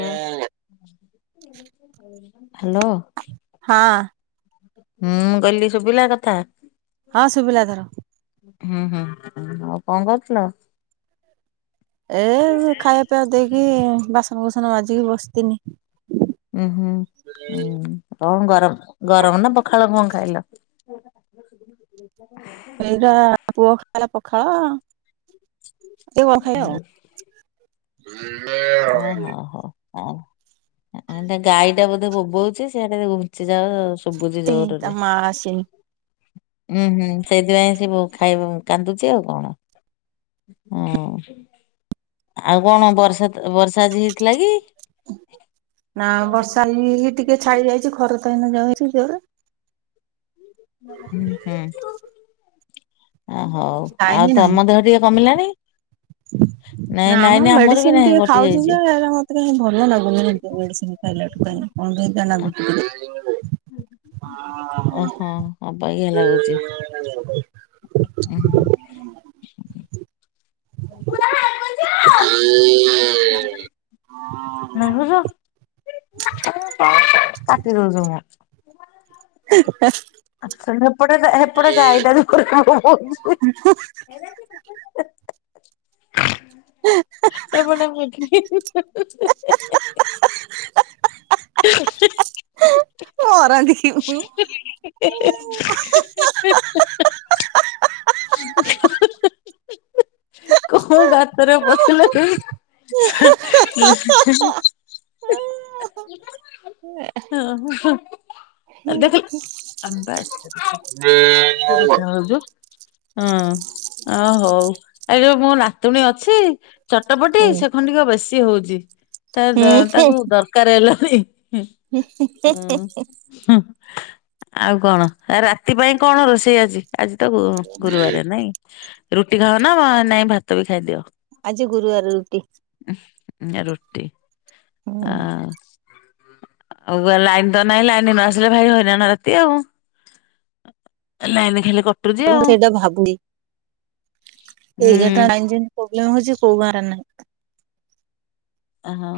Hello [inaudible] hello. ହଁ। ହୁଁ କହିଲି ଶୁଭିଲା କଥା। ହଁ ଶୁଭିଲା ଏଥର। ହୁଁ ହୁଁ ଆଉ କଣ କରୁଥୁଲ? ଏ ଖାଇବା ପିଇବା ଦେଇକି ବାସନ ବୁସନ ମାଜିକି ବସିତିନି। ଉଁ ହୁଁ ହୁଁ [unintelligible] ଗରମ ଗରମ ନା ପଖାଳ କଣ ଖାଇଲ? ଏଇଟା ପୁଅ ଖାଇଲା ପଖାଳ। ଟିକେ [inaudible] କଣ ଖାଇବେ ଆଉ ହୁଁ। [unintelligible] ଓ ହୋଉ ହୋଉ ଆଉ ହେଟା ଗାଈ ଟା ବୋଧେ ବୋବଉଚ ସିଆଡେ ଘୁଞ୍ଚି ଯାଅ ଶୁବୁଚି ତା ଜୋରରେ। ମା ଆସିନି ହୁଁ ହୁଁ ସେଇଥି ପାଇଁ ସେ ବୋ ଖାଇ କାନ୍ଦୁଚି ଆଉ କଣ। ହୁଁ। ଆଉ କଣ ବର୍ଷା ତ ବର୍ଷା ଆଜି ହେଇଥିଲା କି? ନା ବର୍ଷା ହେଇ ହେଇ କି ଟିକେ ଛାଡି ଯାଇଚି ଖରା ତ ଏଇନା ଜୋରେ ଜୋରେ। ହୁଁ ହୁଁ। ଅ ହୋଉ ଆଉ ଲାଇନ ତମ ଦେହ ଟିକେ କମିଲାଣି। ନାଇଁ ନାମ ଲାଇନ ଆମର ବି ମେଡିସିନ ନାହିଁ ଟିକେ କଟି ଖାଉଚି ଯାଇଛି ଯେ ହେରା ମତେ କାଇଁ ଭଲ ଲାଗୁନି [unintelligible] ମେଡିସିନ। ଖାଇଲାଠୁ ଖାଇଲା କଣ କେମିତିଆ ଲାଗୁଚି [unintelligible] [inaudible] ଓ ହଁ ଅବାଗିଆ ଲାଗୁଚି। [inaudible] ହୁଁ। [unintelligible] ନାଇ ମୁ ତ କାଟିଦଉଚି ମୁଁ। [unintelligible] ଏପଟେ ମିଥ ମରନ୍ତିଁ କି ମୁଁ। କୋଉ ଗାତରେ ପଶିଲେ ହଁ। ହୁଁ। କଥା ହଉଛୁ ହୁଁ ଆ ହଉ। ଏ ଯୋଉ ମୋ ନାତୁଣୀ ଅଛି ଚଟପଟି ହୁଁ ସେ ଖଣ୍ଡିକ ବେଶୀ ହଉଛି। ତା ହୁଁ ତାକୁ ଦରକାର ହେଲାନି ହଁ। ହୁଁ ଆଉ କଣ ରାତି ପାଇଁ କଣ ରୋଷେଇ ଆଜି। ଆଜି ତ ଗୁ ଗୁରୁବାର ନାଇଁ ରୁଟି ଖାଅ ନା ନାଇଁ ଭାତ ବି ଖାଇଦିଅ। ଆଜି ଗୁରୁବାର ରୁଟି। ହୁଁ ରୁଟି। ହୁଁ ଆ ଆଉ ଗ ଲାଇନ ତ ନାହିଁ ଲାଇନ ନ ଆସିଲେ ଭାରି ହଇରାଣ ରାତି ଆଉ। ନାଇ ନାଇ କ ମୁ ସେଇଟା ଭାବିଚି ଏଗାରଟା ହୁଁ। ଲାଇନ ପ୍ରୋବ୍ଲେମ୍ ହଉଛି କୋଉ ଗାଁ ରେ ନାହି। ହଁ।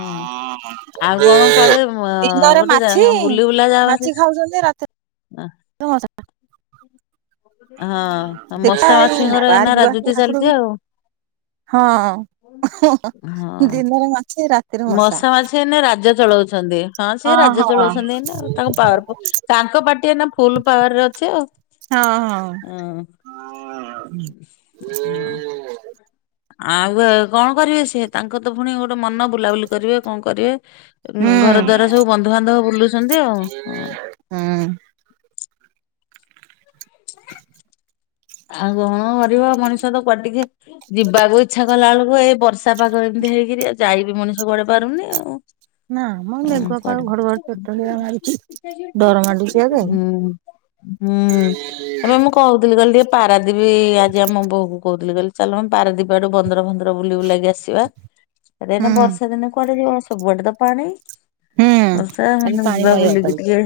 ଆଉ କଣ କୁଆଡେ ଦିନରେ ଗୋଟେ ମାଛି ଜାଗା ବୁଲି ବୁଲା ଯା ମାଛି ଭାରି। ଖାଉଛନ୍ତି ରାତିରେ ହଁ। ମଶା ହଁ ଦେଖା ମଶା ହେ ମାଛିଙ୍କର ଏଇନା ବାହାରି ଯିବା ରାଜୁତି ଠାକୁର ଚାଲିଛି ହଁ। ଆଉ ଓ ଦିନରେ ମାଛି ରାତିରେ ମଶା। ସେ ଏଇନେ ରାଜ୍ୟ ଚଳଉଛନ୍ତି ହଁ ସେ ରାଜ୍ୟ ଚଳଉଛନ୍ତି ଏଇନା ତାଙ୍କ ପାୱାର ଫୁଲ୍। ତାଙ୍କ ପାଟି ଆଉ ଫୁଲ୍ ପାୱାରରେ ଅଛି ଆଉ ହଁ। ହଁ। ଆଉ କଣ କରିବେ ସିଏ ତାଙ୍କ ତ ପୁଣି ଗୋଟେ ମନ ବୁଲାବୁଲି କରିବେ କଣ କରିବେ। ଉ ଘର ହୁଁ ଦ୍ଵାରା ସବୁ ବନ୍ଧୁବାନ୍ଧବ ବୁଲୁଛନ୍ତି ଆଉ ହ। ହଁ। ଆଉ କଣ କରିବ ମଣିଷ ତ କୁଆ ଟିକେ। ଯିବାକୁ ଇଚ୍ଛା କଲା ବେଳକୁ ଏଇ ବର୍ଷା ପାଗ ଏମିତି ହେଇକରି ଯାଇ ବିି ମଣିଷ କୁଆଡ଼େ ପାରୁନି ଆଉ। ନା ମ ହୁଁ ମେଘୁଆ ପାଗ କୁଆଡେ? ଘଡଘଡି ଚଡଚଡି ମାରୁଛି ଡର ମାଡୁଛି ଆଗେ ହୁଁ ଏବେ ମୁଁ କହୁଥିଲି କହିଲ ଟିକେ ପାରାଦୀପ ଆଜି ଆମ ବୋଉ କହୁ ବୁଲି ଗଲି ଚାଲମ ପାରଦୀପ ଆଡୁ ବନ୍ଦର ବନ୍ଦର ବୁଲ ବୁଲାଗି ଆସିବା। ଏଇନେ ହୁଁ। ବର୍ଷା ଦିନେ କୁଆଡେ ଯିବ ସବୁଆଡେ ତ ପାଣି। ହୁଁ। ବର୍ଷା ଖାଲି ନଯିବା ପାଣିମୟ ବୁଲି ଓପାଡି। ଟିକିଏ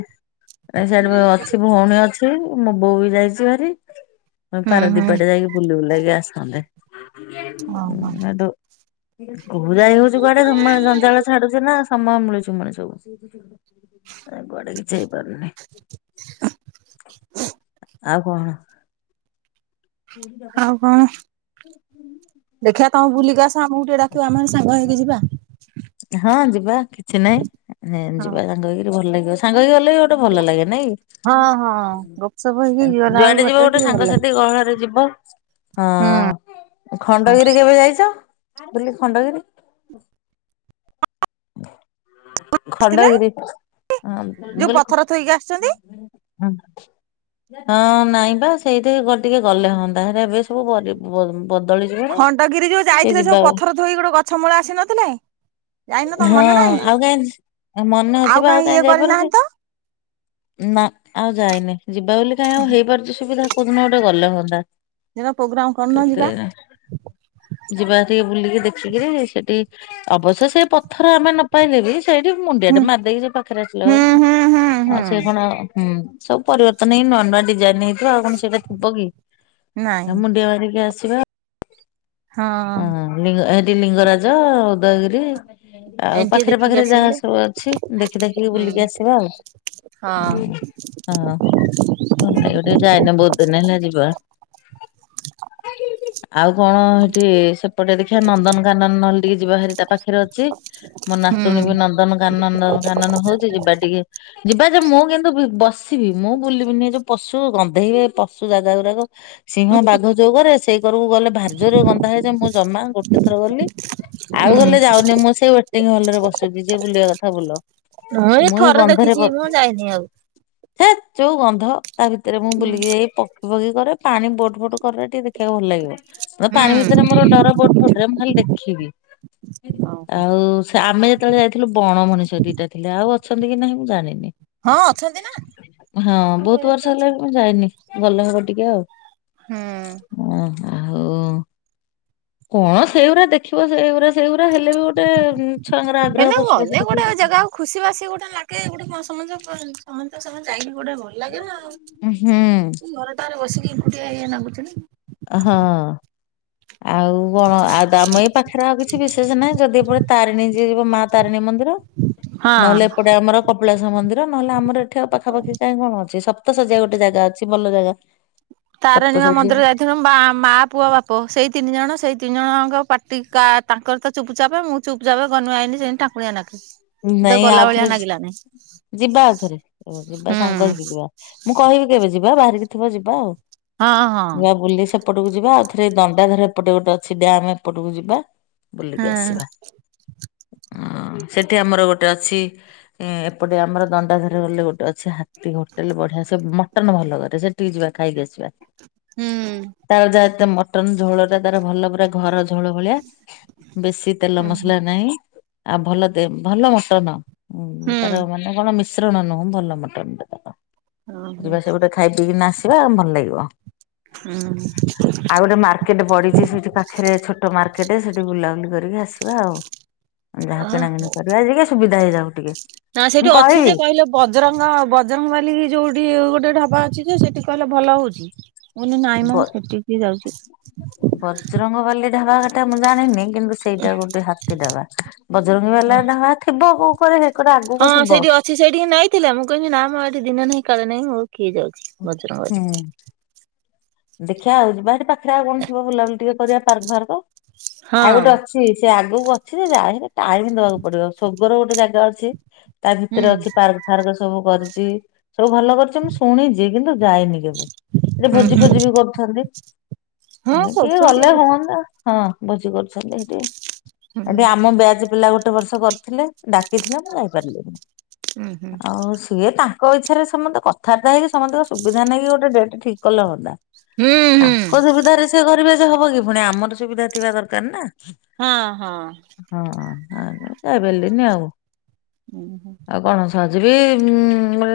ଏସାଡେବେ ହୁଁ ଅଛି। ଭଉଣୀ ଅଛି। ମୋ ବୋଉ ବି ଯାଇଚି ଭାରି। ହୁଁ। ପାରାଦୀପ ଆଡେ ଯାଇକି ବୁଲି ବୁଲାକି ଆସନ୍ତେ। ଓହୋ। ହେଠୁ କୋଉ ଯାଇ ହୋଉଚି କୁଆଡେ ଜମା ଜଞ୍ଜାଳ ଛାଡୁଚି ନା ସମୟ ମିଳୁଚି ମଣିଷକୁ ଏରା କୁଆଡେ କିଛି ହେଇପାରୁନି। [inaudible] ଆଉ କଣ? [inaudible] ଦେଖିଆ ତମେ ବୁଲିକି ଆସ ଆମକୁ ଟିକିଏ ଡାକିବ ଆମେ ସାଙ୍ଗ ହେଇକି ଯିବା। ହଁ ଯିବା କିଛି ନାଇଁ ମାନେ ଯିବା ସାଙ୍ଗ ହେଇକିରି ଭଲ ଲାଗିବ। ସାଙ୍ଗ ହେଇକି ଗଲେ ଭଲ ଲାଗେ ନାଇଁ। ହଁ ହଁ ଗପସପ ହେଇକି ଗଲା ବେଳକୁ ଯୁଆଡେ ଯିବ ବାଟରେ ଗୋଟେ ଟିକେ ଭଲ ଲାଗେ। ସାଙ୍ଗସାଥି ଗହଳରେ ଯିବ। ହୁଁ। ହଁ ଖଣ୍ଡଗିରି କେବେ ଯାଇଚ? ବୁଲି ଖଣ୍ଡଗିରି? ଆସିଥିଲେ ଖଣ୍ଡଗିରି ମୁଁ ଯୋଉ ପଥର ଥୋଇକି ଆସିଛନ୍ତି। କହିଲି ହଁ ହଁ ନାଇଁ ବା ସେଇଠି ଟିକିଏ ଗଲେ ହଅ ତାହେଲେ ଏବେ ସବୁ ବଦ ବଦଳିଯିବଣି ଟିକିଏ ଯିବା। ତୁଇ ଗୋଟେ ଗଛ ମୂଳ ଆସିନଥିଲେ? ହଁ ଆଉ କାଇଁ ମନେ ଅଛି ବା ଆଉ କାହିଁ କାଇଁ ଇଏ ଯାଇପାରୁଚୁ। କରିନାହାନ୍ତି ତ ନା ଆଉ ଯାଇନେ ଯିବା ବୋଲି କାଇଁ ଆଉ ହେଇପାରୁଚି ସୁବିଧା। କୋଉଦିନ ଗୋଟେ ଗଲେ ହୁଅନ୍ତା ଦିନ ପ୍ରୋଗ୍ରାମ କରୁନ କେତେ ଯିବା। ରାସ୍ତା ଯିବା ଟିକିଏ ବୁଲିକି ଦେଖିକିରି ସେଠି ଅବଶ୍ୟ ସେପଥ ଧର ଆମେ ନ ପାଇଲେ ବି ସେଇଠି ମୁଣ୍ଡିଆ ଟେ ହୁଁ ମାରିଦେଇକି ସେ ପାଖରେ ଆସିଲ, ହୁଁ ହୁଁ ହୁଁ ଆଉ ହୁଁ ସେ କଣ ହୁଁ ସବୁ ପରିବର୍ତ୍ତନ ହେଇ ନୂଆ ନୂଆ ଡିଜାଇନ ନେଇଥିବା ଆଉ କଣ ସେଇଟା ଥିବ କି ନାଇଁ ମୁଣ୍ଡିଆ ମାରିକି ଆସିବା। ହଁ। ହଁ ଲି ଏଠି ଲିଙ୍ଗରାଜ ଉଦୟଗିରି ଆଉ ଏମିତି ଟିକେ ପାଖରେ ଦେଖିକି ପାଖରେ ଯାହା ଆସିଯାନ୍ତେ ସବୁ ଅଛି ଦେଖି ଦେଖିକି ହୁଁ ବୁଲିକି ଆସିବା ଆଉ। ହଁ। ହଁ ବୁଲି ଗୋଟେ ଯାଇନେ ବୋହୁତ୍ ଦିନି ହେଲା ଯିବା। ଆଉ କଣ? ଠିକି ସେପଟେ ଦେଖିବା ନନ୍ଦନକାନନ ନହେଲେ ଟିକିଏ ଯିବା ଭାରି ତା ପାଖରେ ଅଛି। ମୋ ନାତୁଣୀ ବି ହୁଁ ନନ୍ଦନକାନନ ନନ୍ଦନକାନନ ହଉଚି ଯିବା ଟିକିଏ। ଯିବା ଯେ ମୁଁ କିନ୍ତୁ ବି ବସିବି ମୁଁ ବୁଲିବିନି ଏ ଯୋଉ ପଶୁ ଗନ୍ଧେଇବେ ପଶୁ ଜାଗା ଗୁରାକ। ସିଂହ ବାଘ ଯୋଉ ଘରେ ସେଇ କରକୁ ଗଲେ ଭାରିଯୋରରେ ଗନ୍ଧାଏ, ଯେ ମୁଁ ଜମା ଗୋଟେ ଥର ଗଲି। ଆଉ ହୁଁ। ଗଲେ ଯାଉନି ମୁଁ ସେଇ ୱେଟିଂ ହଲ ରେ ବସୁଛି ଯିଏ ବୁଲିବା କଥା ବୁଲ। ମୁଁ ଏଇ ଥରେ ଦେଖିଚି ମୁଁ ଯାଇନି ଆଉ। ହେତ୍ ଯୋଉ ଗନ୍ଧ ତା ଭିତରେ ମୁଁ ହୁଁ। ବୁଲିକି ଯାଇକି ପ ବୋଗି କରେ ପାଣି ବୋଟ ଫୋଟ ଗଲେ ଟିକିଏ ଦେଖିବାକୁ ଭଲ ଲାଗିବ। ପାଣି ସେଥିରେ ମୋର ଡର ବୋଟ ଫୋଟରେ ମୁଁ ଖାଲି ଦେଖିବି। ଓହୋ। ଆଉ ସେ ଆମେ ଯେତେବେଳେ ଯାଇଥିଲୁ ବଣ ମଣିଷ ଦିଟା ଥିଲେ। ଆଉ ଅଛନ୍ତି କି ନାହିଁ ମୁଁ ଜାଣିନି। ହଁ ଅଛନ୍ତି ନା ହଁ ସବୁ ବୋହୁତ୍ ଭେରାଇଟି ବର୍ଷ ହେଲା ଅଛନ୍ତି। ବି ମୁଁ ଯାଇନି। ଗଲେ ହବ ଟିକିଏ ଆଉ। ହୁଁ। ହଁ ଆଉ କଣ ସେଇଗୁରା ଦେଖିବ ସେଇଗୁରା। ସେଇଗୁରା ହେଲେ ବି ଗୋଟେ ଛୁଆଙ୍କର ଆଗ୍ରହ ହେଲେ ଗଲେ ପଶୁପକ୍ଷୀ ଗୋଟେ ଦେଖିବୁ। ଜାଗାକୁ ଖୁସି ବାସି ଗୋଟେ ଲାଗେ ଗୋଟେ ସମସ୍ତ ସମସ୍ତ ସାଙ୍ଗରେ ଯାଇକି ଗୋଟେ ରହ ଲାଗେ ନା ଆଉ ହଁ। ଘର ଟାରେ ବସିକି ଏକୁଟିଆ ଇଆ ନାଗୁଚି ନା। ହଁ ଆଉ କଣ? ଆଉ ଆମ ଏଇ ପାଖରେ ଆଉ କିଛି ବିଶେଷ ନାହିଁ, ଯଦି ଏପ ତାରିଣୀ ଯିଏ ଯିବ ମା ତାରିଣୀ ମନ୍ଦିର। ନ ହେଲେ ହଁ। ଏପଟେ ଆମର କପିଳାସ ମନ୍ଦିର। ନ ହେଲେ ଆମର ଏ ଏଠି ଆଉ ପାଖାପାଖି କାଇଁ କଣ ଅଛି? ସପ୍ତସଜ୍ୟା ଗୋଟେ ଜାଗା ଅଛି ଭଲ ଜାଗା। ସପ୍ତ ତାରେଣୀ ମା ଶଯ୍ୟା ମନ୍ଦିର ଯାଇଥବ। ମା ମା ପୁଅ ବାପ ସେଇ ତିନି ଜଣ ସେଇ ତିନି ଜଣଙ୍କ ପାଟି କା-ତାଙ୍କର ତ ଚୁପ୍ ଚାପ ମୁଁ ଚୁପଚାପେ ଗନୁ ଆଇନି ସେଇ ଟାଙ୍କୁଣିଆ ନାଖେ। ତ ନେଇଁ ଗଲା ଭଳିଆ ଆଉଥରେ ଲାଗିଲାନି ଯି-ଯିବା ଆଉଥରେ ଯିବା ହୁଁ ସାଙ୍ଗ ହେଇକି ଯିବା। ମୁଁ କହିବି କେବେ ଯିବା ବାହାରିକି ଥିବ ଯିବା ଆଉ? ହଁ ହଁ ନୂଆ ବୁଲି ସେ ଏପଟକୁ ଯିବା ଆଉ ଥରେ ଦଣ୍ଡାଧର ଏପଟେ ଗୋଟେ ଅଛି ଡ୍ୟାମ୍ ଏପଟକୁ ଯିବା। ବୁଲିକି ହଁ ଆସିବା। ସେଠି ଆମର ଗୋଟେ ଅଛି। ଏପଟେ ଆମର ଦଣ୍ଡାଧାର ଗଲେ ଗୋଟେ ଅଛି। ହା ହୋଟେଲ ବଢିଆ ସେ ମଟନ ଭଲ କରେ ସେଠିକି ଯିବା ଖାଇକି ଆସିବା। ହୁଁ। ତା [unintelligible] ମଟନ୍ ଝୋଳଟା ତାରା ଭଲ। ପୁରା ଘର ଝୋଳ ଭଳିଆ ବେଶି ତେଲ ମସଲା ନାହିଁ। ଆଉ ଭଲ ଭଲ ମଟନ। ତାର ହୁଁ। ମାନେ କଣ ମିଶ୍ରଣ ନୁହଁ। ଭଲ ମଟନଟା ତାର ଓହୋ। ଯିବା ସେ ଗୋଟେ ଖାଇ ପିଇକି ନା ଆସିବା ଭଲ ଲାଗିବ। ହୁଁ। ଆଉ ଗୋଟେ ମାର୍କେଟ ପଡିଛି। ସେଇଠି ପାଖରେ ଛୋଟ ମାର୍କେଟ। ସେଠି ବୁଲାବୁଲି କରିକି ଆସିବା ଆଉ। ଯାହା କିଣାକିଣି କରିବା ଆଜିକାଲି ସୁବିଧା ହେଇ [unintelligible] ଟିକେ ନା ସେଇଠି ମୁଁ ଅଛି ଯେ କହିବି। କହିଲେ ବଜରଙ୍ଗ ବଜରଙ୍ଗବାଲି ଯୋଉଠି ଗୋଟେ ଢାବା ଅଛି ଯେ ସେଠି କହିଲେ ଭଲ ହଉଛି। ନାଇଁ ମ ସେଟିକି କିଏ ଯାଉଛି? ବଜ୍ରଙ୍ଗବାଲି ଢାବା କଥା ମୁଁ ଜାଣିନି କିନ୍ତୁ ସେଇଟା ଗୋଟେ ହାତୀ ଡାବା। ବଜରଙ୍ଗୀ ବାଲା ଢାବା ଥିବ କୋଉକରରେ ହଁ ସେଇଠି ଅଛି ସେଇଠିକି ନେଇଥିଲା। ମୁଁ କହିଲି ନା ମୁଁ ଏଠି ଦିନେ ନାହିଁ କାଳେ ନାହିଁ ମୋର କିଏ ଯାଉଛି। ହୁଁ ବଜରଙ୍ଗବାଲି। ଦେଖିଆଉ ଯିବା ସେଠି ପାଖରେ ଆଉ କଣ ଥିବ ବୁଲାବୁଲି ଟିକେ କରିବା ପାର୍କ ଫାର୍କ। ଆଉ ହଁ। ଗୋଟେ ଅ ଛି। ସେ ଆଗକୁ ଅଛି ଯେ ଯାଇ ହେଲେ ଟାଇମ୍ ଦବାକୁ ପଡିବ। ସୋଗରେ ଗୋଟେ ଜାଗା ଅଛି। ତା ହୁଁ। ଭିତରେ ଅଛି ପାର୍କ ଫାର୍କ ସବୁ କରିଚି। ସବୁ ଭଲ କରିଛି ମୁଁ ଶୁଣିଛି କିନ୍ତୁ ଯାଇନି କେବେ? ହୁଁ ଭୋଜି ଭୋଜି ହୁଁ ବି କରୁଛନ୍ତି ହଁ କିଏ କରୁଛନ୍ତି ଗଲେ ଆଉ। ହୁଅନ୍ତା ହଁ ଭୋଜି କରୁଛନ୍ତି ହେଠି। ହୁଁ ଏଠି ହୁଁ ଆମ ବ୍ୟାଜ୍ ପିଲା ଗୋଟେ ବର୍ଷ କରିଥିଲେ ଡାକିଥିଲେ ମୁଁ ଯାଇପାରିଲିନି। ହୁଁ ଆଉ ସିଏ ତା ତୋ ଇଚ୍ଛାରେ ସମତେ କଥାବାର୍ତା ହେଇକି ସମତଙ୍କ ସୁବିଧା ନେଇକି ଗୋଟେ ଡେଟ୍ ଠିକ୍ କଲେ ହଅନ୍ତା। ହୁଁ ହୁଁ। ତାଙ୍କ ସୁବିଧାରେ ସେ କରିବେ ସେ ହବକି? ପୁଣି ଆମର ସୁବିଧା ଥିବା ଦରକାର ନା। ହଁ ହଁ। ହଁ ହଁ ଯାଇ ପାରିଲିନି ଆଉ। ଆଉ କଣ ମଝିରେ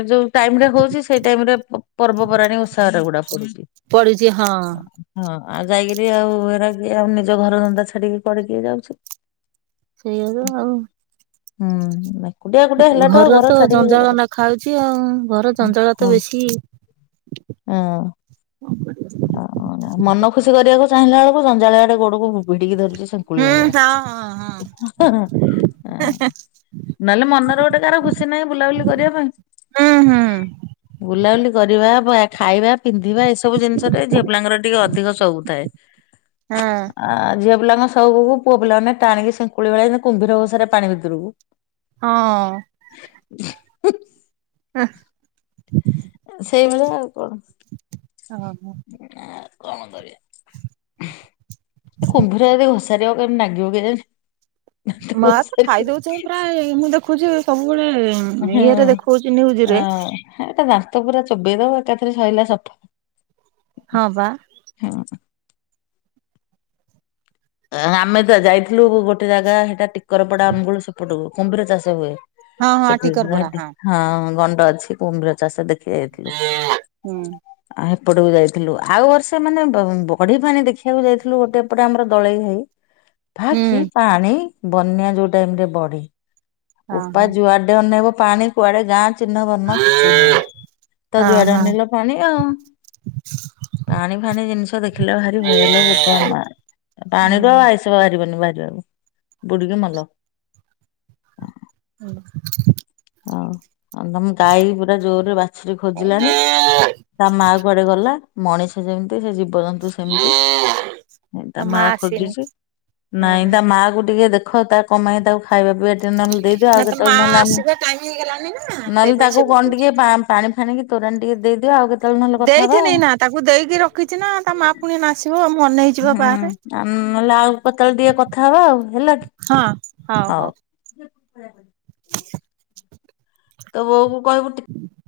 ଯୋଉ ଟାଇମରେ କଉଚି ସେଇ ଟାଇମରେ ପର୍ବପର୍ବାଣି ଓଷାବାର ଗୁଡା ପଡୁଚି। ପଡିଚି। ହଁ। ହଁ ଆଉ ଯାଇକିରି ଆଉ ଏରା କିଏ ଆଉ ନିଜ ଘର ଧନ୍ଦା ଛାଡିକି କୁଆଡେ କିଏ ଯାଉଛି। ସେଇଆ ବା ଆଉ। ହୁଁ ବା। ଘରେ ତ ଜଞ୍ଜାଳ ନା ଖାଉଛି ଆଉ। ଘରେ ଜଞ୍ଜାଳ ତ ବେଶି। ଉଁ। [inaudible] ହଉ ମନ ଖୁସି କରିବାକୁ ଚାହିଁଲା ବେଳକୁ ଜଞ୍ଜାଳ ଆଡେ ଗୋଡକୁ ବୁ ଭିଡିକି ଧରୁଛି ଶଙ୍କୁଳି ହୁଁ ହଁ ହଁ ହଁ। ଭଳିଆ। ନଲେ ମନରେ ଗୋଟେ କାହାର ଖୁସି ନାହିଁ ବୁଲାବୁଲି କରିବା ପାଇଁ। ହୁଁ ହୁଁ ବୁଲାବୁଲି କରିବା ଭ ଖାଇବା, ପିନ୍ଧିବା ଏସବୁ ଜିନିଷ୍ ରେ ଝିଅ ପିଲାଙ୍କର ଟିକେ ଅଧିକ ସଉକୁ ଥାଏ। ହାଁ! ଆ ଝିଅ ପିଲାଙ୍କ ସଉକୁକୁ ପୁଅ ପିଲାମାନେ ଟାଣିକି ସିଙ୍କୁଳି ଭଳିଆ କୁମ୍ଭୀରଘୋଷାରେ ପାଣି ଭିତରୁକୁ। ହଁ! ହ [inaudible] ଆଁ! ସେଇଭଳିଆ ଆଉ କଣ। [unintelligible] ଆଉ କଣ କରିବା। ଏ କୁମ୍ଭୀର ଯଦି ଘୋସାରିବ କେମିତି ନାଗିବ କେଜାଣି। ମା ତ ଖାଇଦଉଛି ମୁଁ ଘୋଷାରିବ ପ୍ରା ମୁଁ ଦେଖୁଛି ସବୁବେଳେ ଉମ୍- ହୁଁ ଇଏରେ ଦେଖଉଚି ନ୍ୟୁଜରେ। ହଁ ଏଟା ଦାନ୍ତ ପୁରା ଚୋବେଇ ଦବ ଏକାଥରେ ସରିଲା ସଫ। ହଁ ପା। ହଁ! ଆ ଆମେ ତ ଯାଇଥିଲୁ ଗୋଟେ ଜାଗା ସେଟା ଟିକରପଡା ଅନୁଗୁଳ ସେପଟକୁ କୁମ୍ଭୀର ଚାଷ ହୁଏ। ହଁ ହଁ ସେଠିଠ ଟିକର ପଡା [unintelligible] ହଁ ଗଣ୍ଡ ଅଛି କୁମ୍ଭୀର ଚାଷ ଦେ [unintelligible] ହୁଁ ଆ ଏପଟକୁ ଯାଇଥିଲୁ ଆଉ ବର୍ଷେ ମାନେ ବ ବଢି ପାଣି ଦେଖିବାକୁ ଯାଇଥିଲୁ ଗୋଟେ ଏପଟେ ଆମର ଦଳେଇ ହୋଇ ଭା ହୁଁ କି ପାଣି ବନ୍ୟା ଯୋଉ ଟାଇମରେ ବଢେ। ହଁ ଉପା ହଁ। ଯୁଆଡେ ଅନେଇବ ପାଣି କୁଆଡେ ଗାଁ ଚିହ୍ନବର୍ଣ୍ଣ କିଛି ନାହିଁ ତ ହଁ ଯୁଆଡେ ହଁ ଅନେଲ ପାଣି ଆଉ। ପାଣି ଫାନି ଜିନିଷ ଦେଖିଲେ ଭାରି ଭୟ ଲୋ ବୋପା ମା ପାଣିର ଆଇସ୍ ବାହାରିବନି ବାହାରିବାକୁ ବୁଡିକି ମଲ। [unintelligible] ହଉ ତମ ଗାଈ ପୁରା ଜୋରରେ ବାଛୁରି ଖୋଜିଲାନି। ତା ମା କୁଆଡେ ଗଲା। ମଣିଷ ଯେମ୍ତି ସେ ଜୀବଜନ୍ତୁ ସେମିତି। ତା ତୋ ମା ଆସିନି ଖୋଜୁଛି ନାଇଁ ହୁଁ ତା ମାକୁ ଟିକେ ଦେ ଆଖ ତା କମାଇ ତାକୁ ଖାଇବା ପିବା ଟିକେ [unintelligible] ଦେଇଦିଅ ନା ଆଉ ତୋ ମା କେତେବେଳେ ନହେଲେ [unintelligible] ଆସିବା ଟାଇମ ହେଇଗଲାଣି। ନା ନହେଲେ ସେଇପାଇଁ ସେ ତାକୁ କଣ ଭୋକଉଛି। ଟିକେ ପା ପାଣି ଫାଣିକି ତୋରାଣି ଟିକେ ଦେଇଦିଅ ଆଉ କେତ୍ ଦେଇଥିନି ନା ତାକୁ ଦେଇକି ରଖିଚି ନା ତା ମା ପୁଣି ଏଇନା ଆସିବ ମୁଁ ଅନେଇ ହୁଁ ଆ ନହେଲେ ଆଉକୁ କେତେବେଳେ ଟିକେ କଥା ହୋ ହେଲା କି। ହଁ ହଉ ହଉ। [unintelligible] ତ ବୋଉକୁ କହିବୁ ଟିକ୍ ହୁଁ